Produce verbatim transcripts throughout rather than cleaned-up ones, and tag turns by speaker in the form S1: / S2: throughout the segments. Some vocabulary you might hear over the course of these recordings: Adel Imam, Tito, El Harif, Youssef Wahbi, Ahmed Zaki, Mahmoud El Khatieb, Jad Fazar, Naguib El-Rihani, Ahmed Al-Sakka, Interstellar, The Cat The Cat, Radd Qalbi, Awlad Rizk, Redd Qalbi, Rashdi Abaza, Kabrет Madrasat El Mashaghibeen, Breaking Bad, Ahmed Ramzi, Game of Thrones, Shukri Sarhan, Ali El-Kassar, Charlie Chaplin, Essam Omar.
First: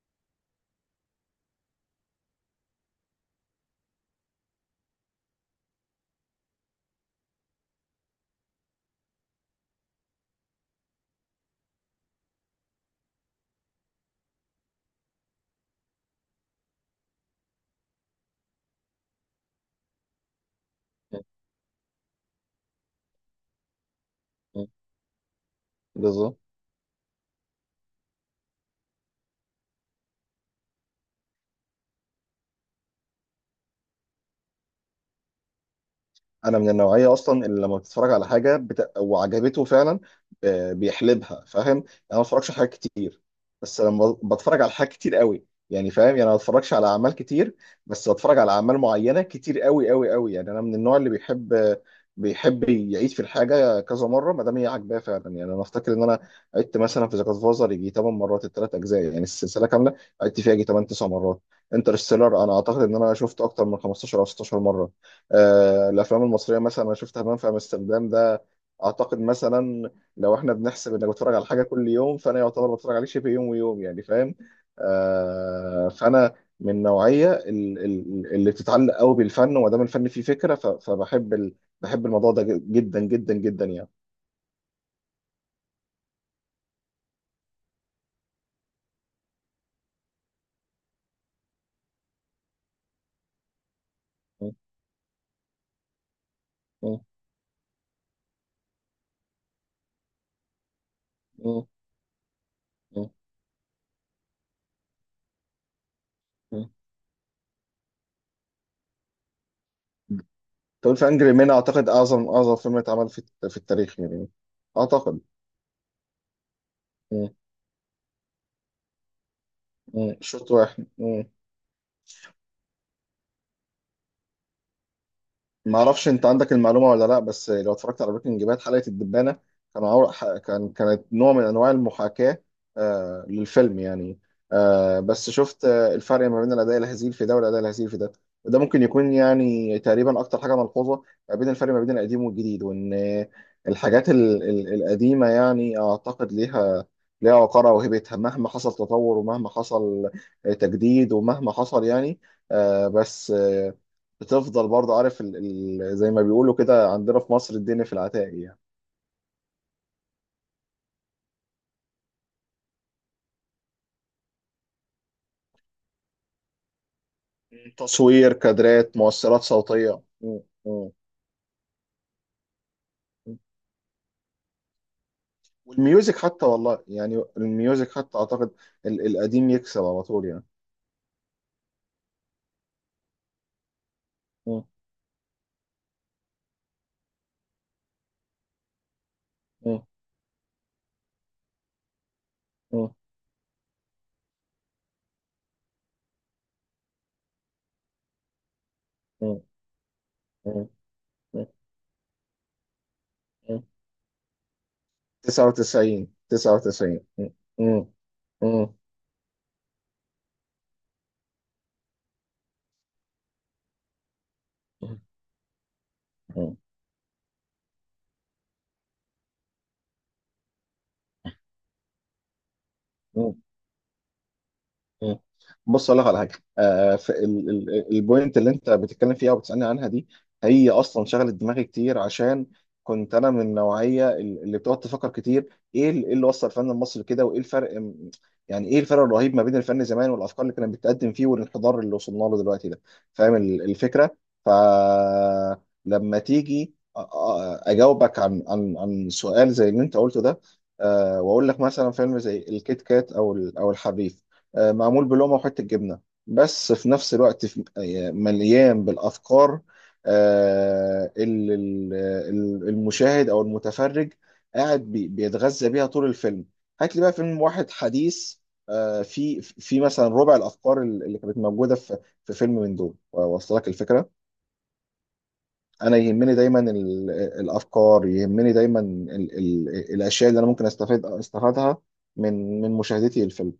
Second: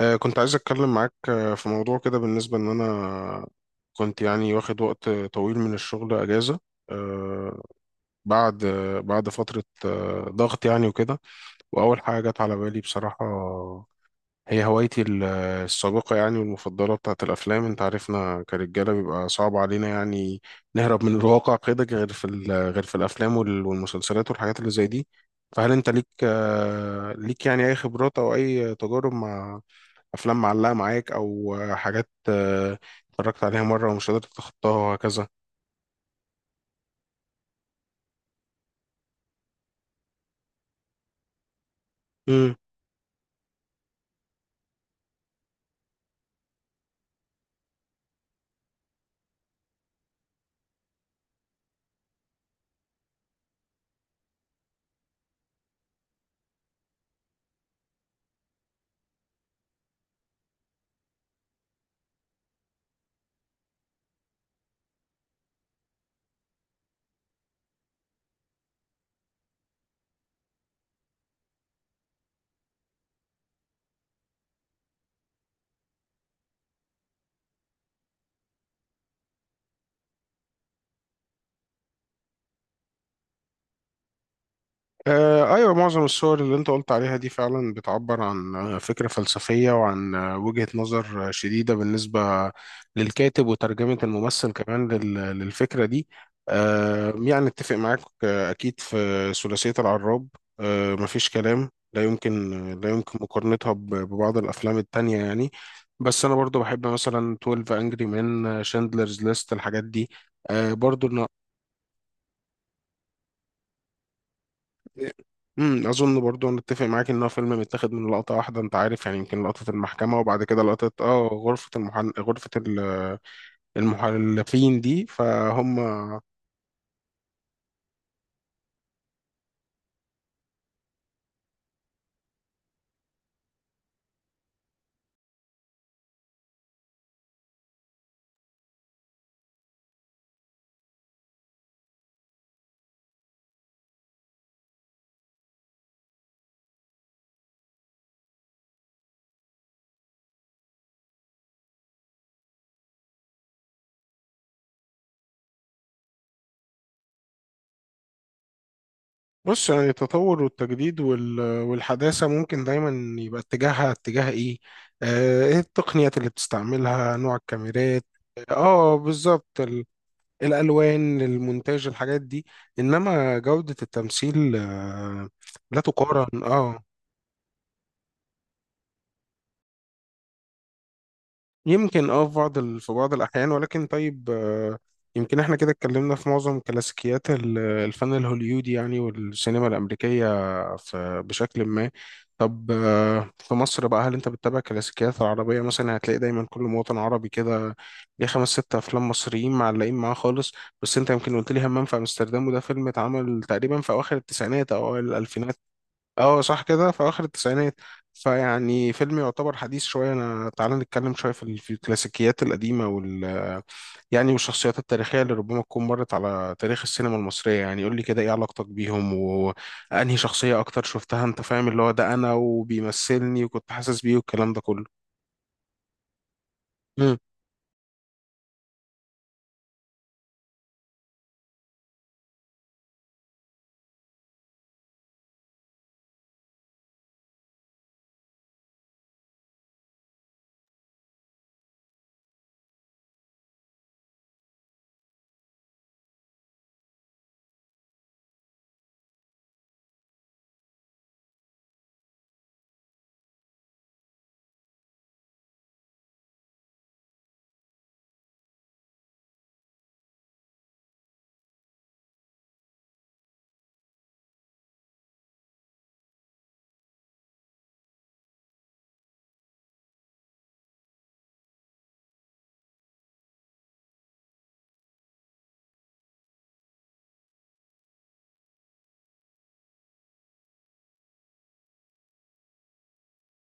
S1: آه، كنت عايز أتكلم معاك آه، في موضوع كده بالنسبة إن أنا كنت يعني واخد وقت طويل من الشغل أجازة. آه، بعد آه، بعد فترة آه، ضغط يعني وكده. وأول حاجة جت على بالي بصراحة هي هوايتي ال- السابقة يعني والمفضلة بتاعت الأفلام. أنت عارفنا كرجالة بيبقى صعب علينا يعني نهرب من الواقع كده، غير في ال- غير في الأفلام وال- والمسلسلات والحاجات اللي زي دي. فهل أنت ليك
S2: بالظبط.
S1: آه، ليك يعني أي خبرات أو أي تجارب مع افلام معلقه معاك او حاجات آه، اتفرجت عليها مره ومش قادر تتخطاها وهكذا؟
S2: انا من النوعيه اصلا اللي لما بتتفرج على حاجه بت... وعجبته فعلا، آه، بيحلبها. فاهم؟ يعني انا ما بتفرجش على حاجات كتير، بس لما ب- بتفرج على حاجات كتير قوي، يعني فاهم، يعني أنا ما بتفرجش على اعمال كتير، بس بتفرج على اعمال معينه كتير قوي قوي قوي. يعني انا من النوع اللي بيحب، آه، بيحب يعيد في الحاجه كذا مره ما دام هي عاجباه فعلا. يعني انا افتكر ان انا عدت مثلا في ذا جاد فازر يجي 8 مرات، الثلاث اجزاء يعني السلسله كامله عدت فيها يجي ثماني تسعة مرات. انترستيلر انا اعتقد ان انا شفته اكتر من خمستاشر او ست عشرة مره. آه، الافلام المصريه مثلا انا شفت همام في امستردام ده، اعتقد مثلا لو احنا بنحسب انك بتتفرج على حاجه كل يوم فانا يعتبر بتفرج عليه شبه يوم ويوم، يعني فاهم. آه، فانا من النوعيه ال- ال- اللي بتتعلق قوي بالفن، وما دام الفن فيه فكره ف- فبحب ال- بحب الموضوع ده جدا جدا جدا يعني.
S1: آه، أيوة، معظم الصور اللي أنت قلت عليها دي فعلا بتعبر عن آه، فكرة فلسفية وعن آه، وجهة نظر آه، شديدة بالنسبة للكاتب وترجمة
S2: م-
S1: الممثل كمان لل- للفكرة دي.
S2: م-
S1: آه، يعني اتفق معاك آه، أكيد. في ثلاثية العراب آه، مفيش
S2: م-
S1: كلام، لا يمكن لا
S2: م-
S1: يمكن مقارنتها ب- ببعض الأفلام التانية يعني. بس أنا برضو
S2: م.
S1: بحب مثلا اثنا عشر أنجري مان، شاندلرز ليست، الحاجات دي آه،
S2: طب الف
S1: برضو.
S2: انجري مان اعتقد اعظم اعظم فيلم اتعمل في في التاريخ يعني اعتقد.
S1: امم اظن برضو انا اتفق معاك ان هو
S2: م-
S1: فيلم متاخد من لقطه واحده، انت عارف يعني، يمكن لقطه
S2: م.
S1: المحكمه وبعد
S2: شوط
S1: كده
S2: واحد.
S1: لقطه اه غرفه المحن... غرفه ال- المحلفين دي،
S2: ما
S1: فهم.
S2: اعرفش انت عندك المعلومه ولا لا، بس لو اتفرجت على بريكنج باد حلقه الدبانه، كانوا عور... ح- كان كانت نوع من انواع المحاكاه آه للفيلم يعني. آه بس شفت آه الفرق ما بين الاداء الهزيل في ده والاداء الهزيل في ده، وده ممكن يكون يعني تقريبا اكتر حاجه ملحوظه ما بين الفرق ما بين القديم والجديد. وان آه، الحاجات ال... ال... القديمه يعني اعتقد ليها ليها وقارها وهيبتها مهما حصل تطور ومهما حصل آه، تجديد ومهما حصل يعني. آه بس بتفضل برضه. عارف ال... ال... زي ما بيقولوا كده عندنا في مصر، الدنيا في العتاق يعني.
S1: بص يعني التطور والتجديد وال... والحداثه ممكن دايما يبقى اتجاهها اتجاه ايه، آه، ايه التقنيات اللي بتستعملها، نوع
S2: مم. تصوير
S1: الكاميرات.
S2: تصوير
S1: اه
S2: كادرات مؤثرات
S1: بالظبط، ال...
S2: صوتية. م- م-
S1: الالوان، المونتاج، الحاجات دي،
S2: م.
S1: انما جوده التمثيل آه، لا
S2: والميوزك
S1: تقارن.
S2: حتى،
S1: اه،
S2: والله يعني الميوزك حتى أعتقد ال... القديم يكسب على طول يعني.
S1: يمكن اه في بعض ال... في بعض الأحيان، ولكن طيب
S2: م-
S1: آه، يمكن احنا كده اتكلمنا في معظم كلاسيكيات ال- الفن الهوليودي يعني والسينما
S2: م-
S1: الأمريكية في... بشكل ما. طب
S2: م-
S1: آه، في مصر بقى، هل انت بتتابع كلاسيكيات العربية؟ مثلا هتلاقي دايما كل مواطن عربي كده ليه خمس ست أفلام
S2: م-
S1: مصريين معلقين معاه خالص.
S2: م-
S1: بس انت يمكن
S2: م-
S1: قلت لي همام في أمستردام، وده فيلم اتعمل
S2: م.
S1: تقريبا في أواخر التسعينات أو أوائل الألفينات.
S2: تسعة وتسعين
S1: اه صح كده،
S2: تسعه وتسعين.
S1: في اخر
S2: م-
S1: التسعينات،
S2: م- م-
S1: فيعني فيلم يعتبر حديث شويه. انا تعالى نتكلم شويه في ال- في الكلاسيكيات القديمه وال يعني والشخصيات التاريخيه اللي ربما تكون مرت على
S2: م-
S1: تاريخ السينما المصريه يعني. قول لي كده ايه علاقتك بيهم وانهي شخصيه اكتر شفتها، انت فاهم، اللي هو ده انا
S2: م-
S1: وبيمثلني وكنت حاسس بيه والكلام ده كله؟
S2: مم. بص اقول لك على حاجه. آه في ال- ال- البوينت اللي انت بتتكلم فيها وبتسالني عنها دي، هي اصلا شغلت دماغي كتير عشان كنت انا من النوعيه اللي بتقعد تفكر كتير. ايه ال- إيه اللي وصل الفن المصري كده، وايه الفرق، م- يعني ايه الفرق الرهيب ما بين الفن زمان والافكار اللي كانت بتقدم فيه والانحدار اللي وصلنا له دلوقتي ده. فاهم ال- الفكره؟ فلما تيجي أ- أ- اجاوبك عن عن عن سؤال زي اللي انت قلته ده، آه واقول لك مثلا فيلم زي الكيت كات او ال- او الحريف، آه، معمول بلومه وحته جبنه، بس في نفس الوقت في- آه، مليان بالافكار، آه، اللي ال- ال- المشاهد او المتفرج قاعد بي- بيتغذى بيها طول الفيلم. هات لي بقى فيلم واحد حديث آه، في في مثلا ربع الافكار اللي كانت موجوده في في فيلم من دول واصل لك الفكره. انا يهمني دايما ال- الافكار، يهمني دايما ال- ال- الاشياء اللي انا ممكن استفيد استفادها من من مشاهدتي للفيلم.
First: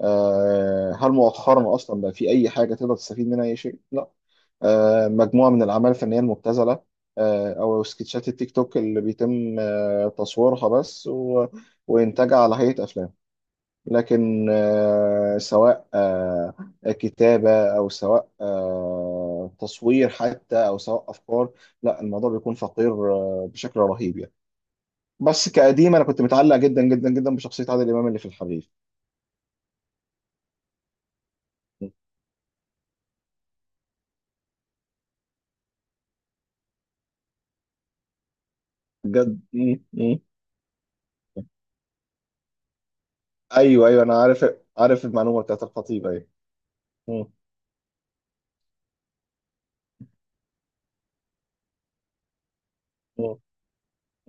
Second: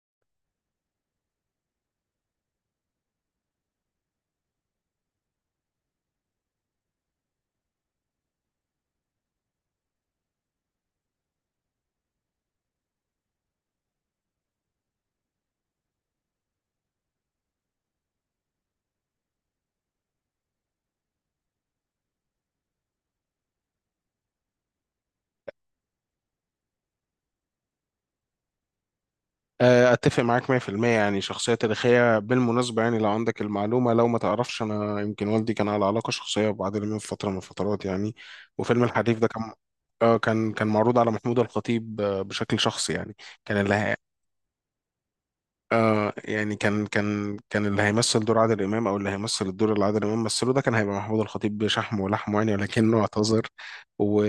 S2: آه، هل مؤخرا اصلا بقى في اي حاجه تقدر تستفيد منها اي شيء؟ لا. آه، مجموعه من الاعمال الفنيه المبتذله، آه، او سكتشات التيك توك اللي بيتم آه، تصويرها بس و... وانتاجها على هيئه افلام. لكن آه، سواء آه، كتابه او سواء آه، تصوير حتى او سواء افكار، لا الموضوع بيكون فقير آه، بشكل رهيب يعني. بس كقديم انا كنت متعلق جدا جدا جدا بشخصيه عادل امام اللي في الحريف.
S1: آه، اتفق معاك مية في المية. يعني شخصيه تاريخيه بالمناسبه، يعني لو عندك المعلومه، لو ما تعرفش، انا يمكن والدي كان على علاقه شخصيه ببعض من فتره من الفترات يعني. وفيلم الحريف ده
S2: بجد.
S1: كان
S2: مم.
S1: آه
S2: مم.
S1: كان كان معروض على محمود الخطيب آه، بشكل شخصي يعني، كان اللي
S2: ايوه
S1: هي...
S2: ايوه، انا عارف، عارف المعلومه بتاعت الخطيب،
S1: آه
S2: ايوه.
S1: يعني كان
S2: مم.
S1: كان كان اللي هيمثل دور عادل امام، او اللي هيمثل الدور اللي عادل امام مثله ده، كان هيبقى محمود الخطيب بشحم ولحمه يعني، ولكنه
S2: مم.
S1: اعتذر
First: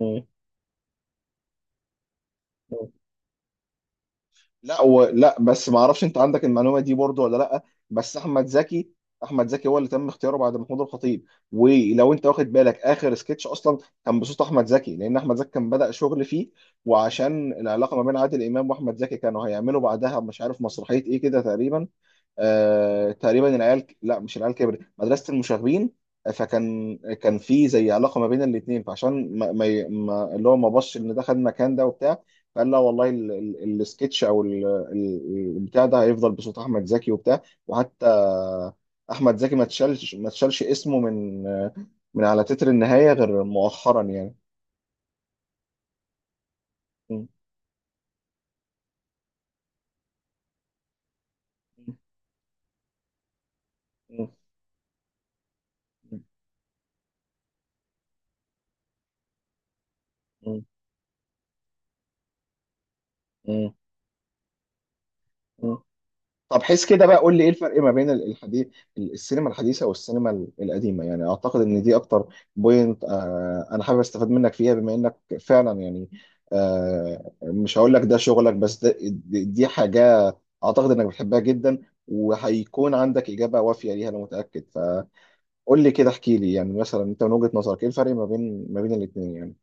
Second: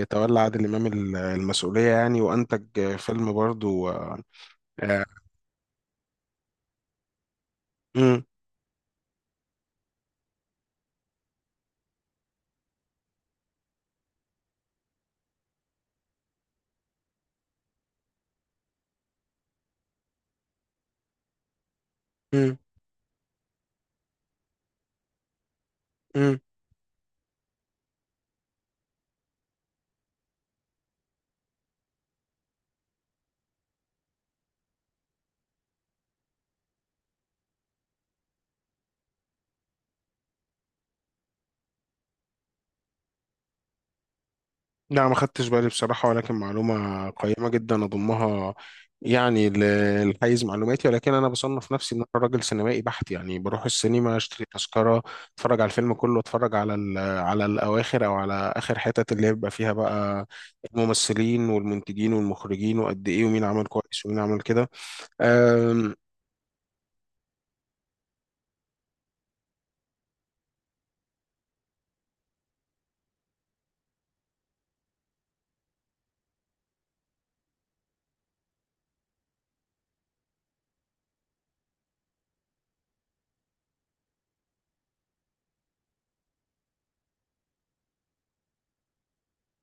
S2: مم.
S1: عادل امام ال- المسؤوليه يعني، وانتج
S2: مم.
S1: آه، فيلم برضو آه،
S2: لا و...
S1: آه.
S2: لا بس ما اعرفش انت عندك المعلومه دي برضو ولا لا. بس
S1: مم.
S2: احمد زكي، احمد زكي هو اللي تم اختياره بعد محمود الخطيب. ولو انت واخد بالك، اخر سكتش اصلا كان بصوت احمد زكي، لان احمد زكي كان بدأ شغل فيه. وعشان العلاقه ما بين عادل امام واحمد زكي، كانوا هيعملوا بعدها مش عارف مسرحيه ايه كده تقريبا، آه، تقريبا العيال، لا مش العيال كبرت، مدرسة المشاغبين. آه،
S1: مم.
S2: فكان كان في زي علاقة ما بين الاتنين، فعشان ما... ما... ي- ما... اللي هو ما بصش ان ده خد المكان ده وبتاع. فقال لا والله ال... ال... السكتش او ال... ال- البتاع ده هيفضل بصوت احمد زكي وبتاع، وحتى احمد زكي ما تشالش ما تشالش اسمه من من على تتر النهاية غير مؤخرا يعني.
S1: لا ما خدتش بالي بصراحة، ولكن معلومة
S2: م-
S1: قيمة جدا أضمها يعني ل- لحيز معلوماتي. ولكن أنا بصنف نفسي إن أنا راجل سينمائي بحت يعني، بروح السينما
S2: م-
S1: أشتري تذكرة، أتفرج على الفيلم كله،
S2: م-
S1: أتفرج على ال- على الأواخر، أو على آخر حتت اللي يبقى فيها بقى
S2: م-
S1: الممثلين والمنتجين والمخرجين وقد إيه ومين عمل
S2: م-
S1: كويس ومين عمل كده.
S2: م-. طب حس كده بقى، قول لي ايه الفرق ما بين ال- الحديث، ال- السينما الحديثه والسينما ال- القديمه. يعني اعتقد ان دي اكتر بوينت آه انا حابب استفاد منك فيها، بما انك فعلا يعني آه مش هقول لك ده شغلك، بس ده دي دي حاجه اعتقد انك بتحبها جدا، وهيكون عندك اجابه وافيه ليها انا متاكد. فقول لي كده، احكي لي يعني مثلا انت من وجهه نظرك، ايه الفرق ما بين ما بين الاثنين يعني؟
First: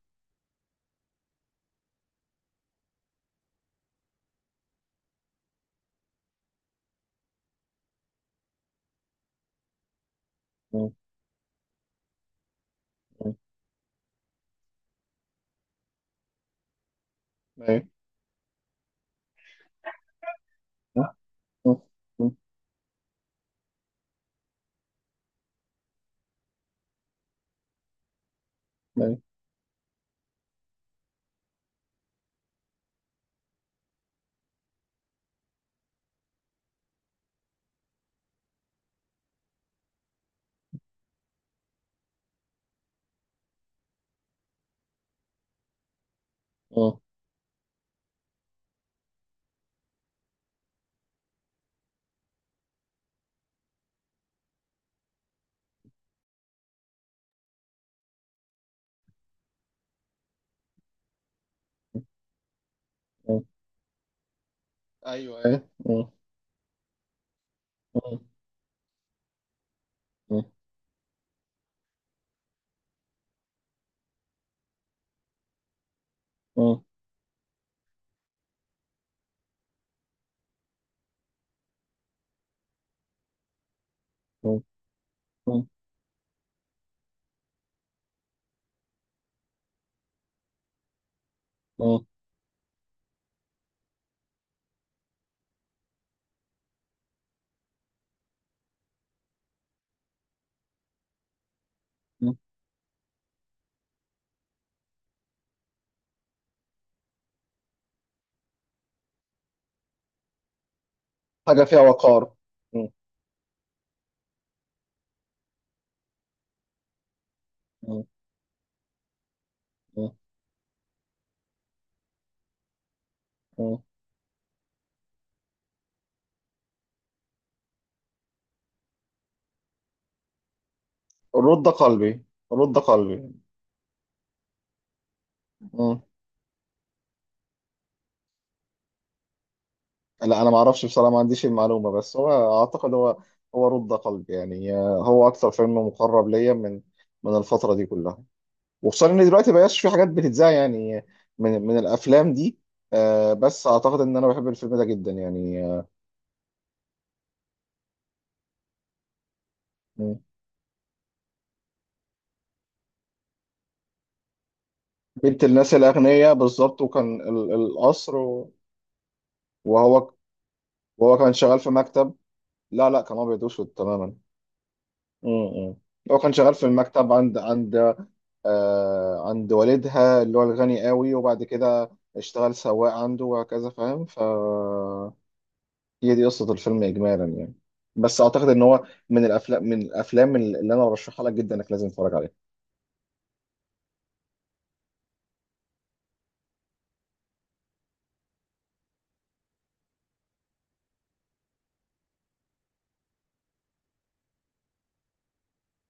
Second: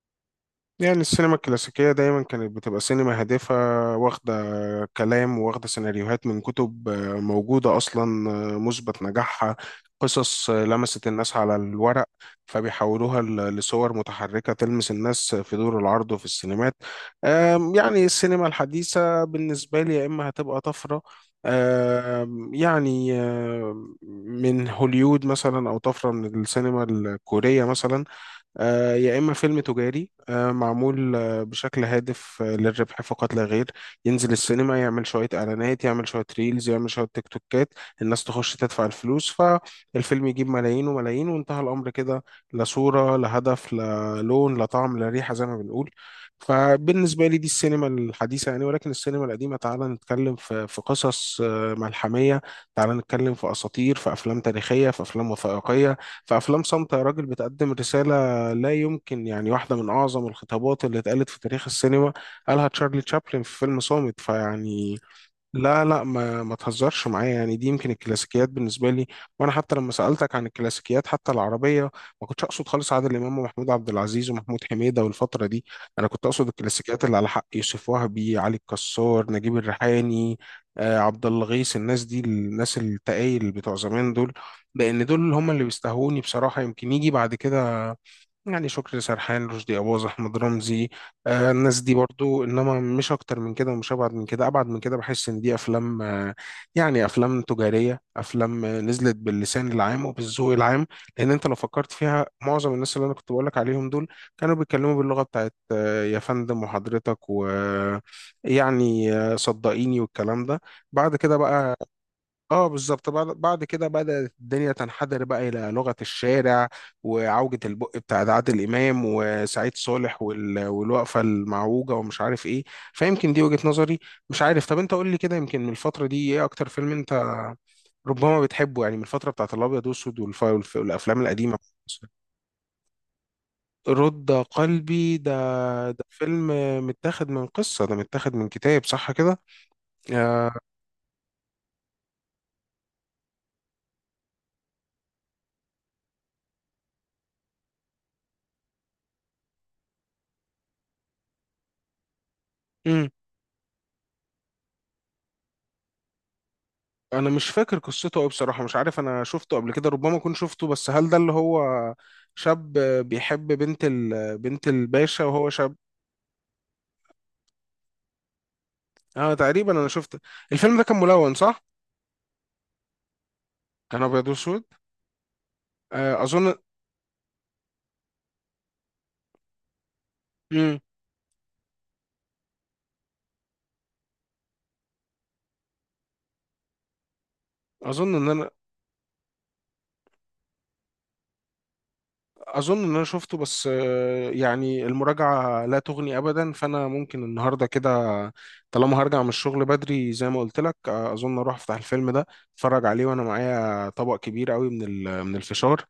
S1: يعني السينما الكلاسيكية دايما كانت بتبقى سينما هادفة، واخدة كلام، واخدة سيناريوهات من كتب آه، موجودة أصلا آه، مثبت نجاحها، قصص آه،
S2: م-
S1: لمست الناس على الورق، فبيحولوها
S2: م-
S1: ل- لصور متحركة تلمس الناس في دور العرض وفي السينمات. آم،
S2: أيوه.
S1: يعني السينما الحديثة بالنسبة لي يا إما هتبقى طفرة
S2: م- م- م-
S1: آم، يعني آم، من هوليود مثلا، أو طفرة من السينما الكورية مثلا، آه، يا
S2: أيوه.
S1: إما فيلم تجاري آه، معمول آه، بشكل هادف آه، للربح فقط لا غير، ينزل السينما، يعمل شوية إعلانات، يعمل شوية ريلز، يعمل شوية تيك توكات، الناس تخش تدفع الفلوس، فالفيلم يجيب ملايين وملايين وانتهى الأمر كده، لا صورة لا هدف لا لون لا طعم لا ريحة زي ما بنقول.
S2: م-
S1: فبالنسبة لي دي السينما الحديثة يعني، ولكن السينما القديمة تعالى نتكلم في في قصص آه، ملحمية، تعالى نتكلم في أساطير، في أفلام تاريخية، في أفلام وثائقية، في أفلام صامتة يا راجل بتقدم رسالة. لا يمكن، يعني واحدة من أعظم الخطابات اللي اتقالت في تاريخ السينما قالها تشارلي تشابلن
S2: م-
S1: في فيلم صامت، فيعني
S2: ايوه أيوه.
S1: لا لا ما ما تهزرش معايا يعني. دي يمكن
S2: م-
S1: الكلاسيكيات بالنسبة لي. وأنا حتى لما سألتك
S2: م-
S1: عن الكلاسيكيات حتى العربية، ما كنتش أقصد خالص عادل إمام ومحمود عبد العزيز ومحمود حميدة والفترة دي. أنا كنت أقصد
S2: اه
S1: الكلاسيكيات اللي على حق يوسف وهبي، علي الكسار، نجيب الريحاني، آه، عبد الغيث، الناس دي، الناس التقايل بتوع زمان دول،
S2: اه
S1: لأن دول هم اللي
S2: اه
S1: بيستهوني بصراحة. يمكن يجي بعد كده يعني شكري سرحان، رشدي أباظة، أحمد رمزي، آه الناس دي
S2: اه.
S1: برضو، إنما مش أكتر من كده ومش أبعد من كده. أبعد من كده بحس إن دي أفلام آه يعني أفلام تجارية، أفلام آه نزلت باللسان العام وبالذوق العام، لأن أنت لو فكرت فيها معظم الناس اللي أنا كنت بقولك عليهم دول كانوا بيتكلموا باللغة بتاعت آه يا فندم وحضرتك، ويعني آه يعني، آه، صدقيني والكلام ده. بعد كده
S2: حاجة
S1: بقى
S2: فيها وقار.
S1: اه
S2: م.
S1: بالظبط، بعد بعد كده بدأت الدنيا تنحدر بقى إلى لغة الشارع وعوجة البق
S2: اه
S1: بتاعت عادل إمام وسعيد
S2: اه
S1: صالح وال... والوقفة المعوجة ومش عارف إيه. فيمكن دي وجهة
S2: اه.
S1: نظري، مش عارف. طب أنت قول لي كده، يمكن من الفترة دي إيه أكتر فيلم أنت ربما بتحبه يعني، من الفترة بتاعت الأبيض وأسود والف... والف... والأفلام القديمة؟
S2: رد قلبي. رد قلبي.
S1: رد قلبي ده
S2: م.
S1: ده فيلم متاخد من قصة، ده متاخد من كتاب، صح كده؟
S2: لا أنا
S1: آه.
S2: ما أعرفش بصراحة، ما عنديش المعلومة، بس هو أعتقد، هو هو رد قلبي يعني. آه، هو أكثر فيلم مقرب ليا من من الفترة دي كلها، وخصوصا إن دلوقتي مبقاش في حاجات بتتذاع يعني من من الأفلام دي. آه، بس أعتقد إن أنا بحب الفيلم ده جدا يعني آه.
S1: انا مش فاكر قصته قوي بصراحه، مش عارف، انا شفته قبل كده، ربما
S2: اه.
S1: اكون شفته، بس هل ده اللي هو شاب بيحب بنت ال... بنت الباشا
S2: بنت
S1: وهو
S2: الناس
S1: شاب؟
S2: الأغنياء بالظبط. وكان ال- القصر و-.
S1: اه تقريبا، انا
S2: وهو
S1: شفت الفيلم ده، كان
S2: وهو كان
S1: ملون،
S2: شغال
S1: صح؟
S2: في مكتب. لا لا، كان ابيض واسود
S1: كان
S2: تماما.
S1: ابيض واسود
S2: امم. هو
S1: آه،
S2: كان
S1: اظن.
S2: شغال في المكتب عند عند آه عند والدها اللي هو
S1: مم.
S2: الغني قوي، وبعد كده اشتغل سواق عنده وهكذا، فاهم؟ ف هي دي قصة الفيلم اجمالا يعني.
S1: اظن
S2: بس
S1: ان
S2: اعتقد
S1: انا
S2: ان هو من الافلام، من الافلام اللي انا برشحها لك جدا انك لازم تتفرج عليها.
S1: اظن ان انا شفته، بس آه، يعني المراجعه لا تغني ابدا، فانا ممكن النهارده كده، طالما هرجع من الشغل بدري زي ما قلت لك، آه، اظن اروح افتح الفيلم ده، اتفرج عليه، وانا معايا طبق كبير قوي من ال... من الفشار،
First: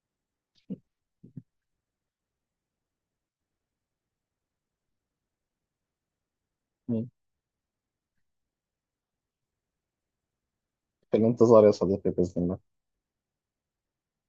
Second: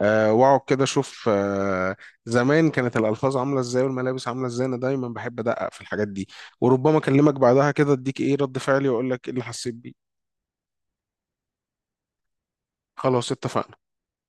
S1: آه، واقعد كده اشوف آه، زمان كانت الالفاظ عامله ازاي والملابس عامله ازاي، انا دايما بحب ادقق في الحاجات دي، وربما
S2: مم.
S1: اكلمك بعدها كده، اديك ايه رد فعلي واقول لك ايه اللي حسيت بيه.
S2: في الانتظار يا صديقي باذن الله.
S1: خلاص، اتفقنا.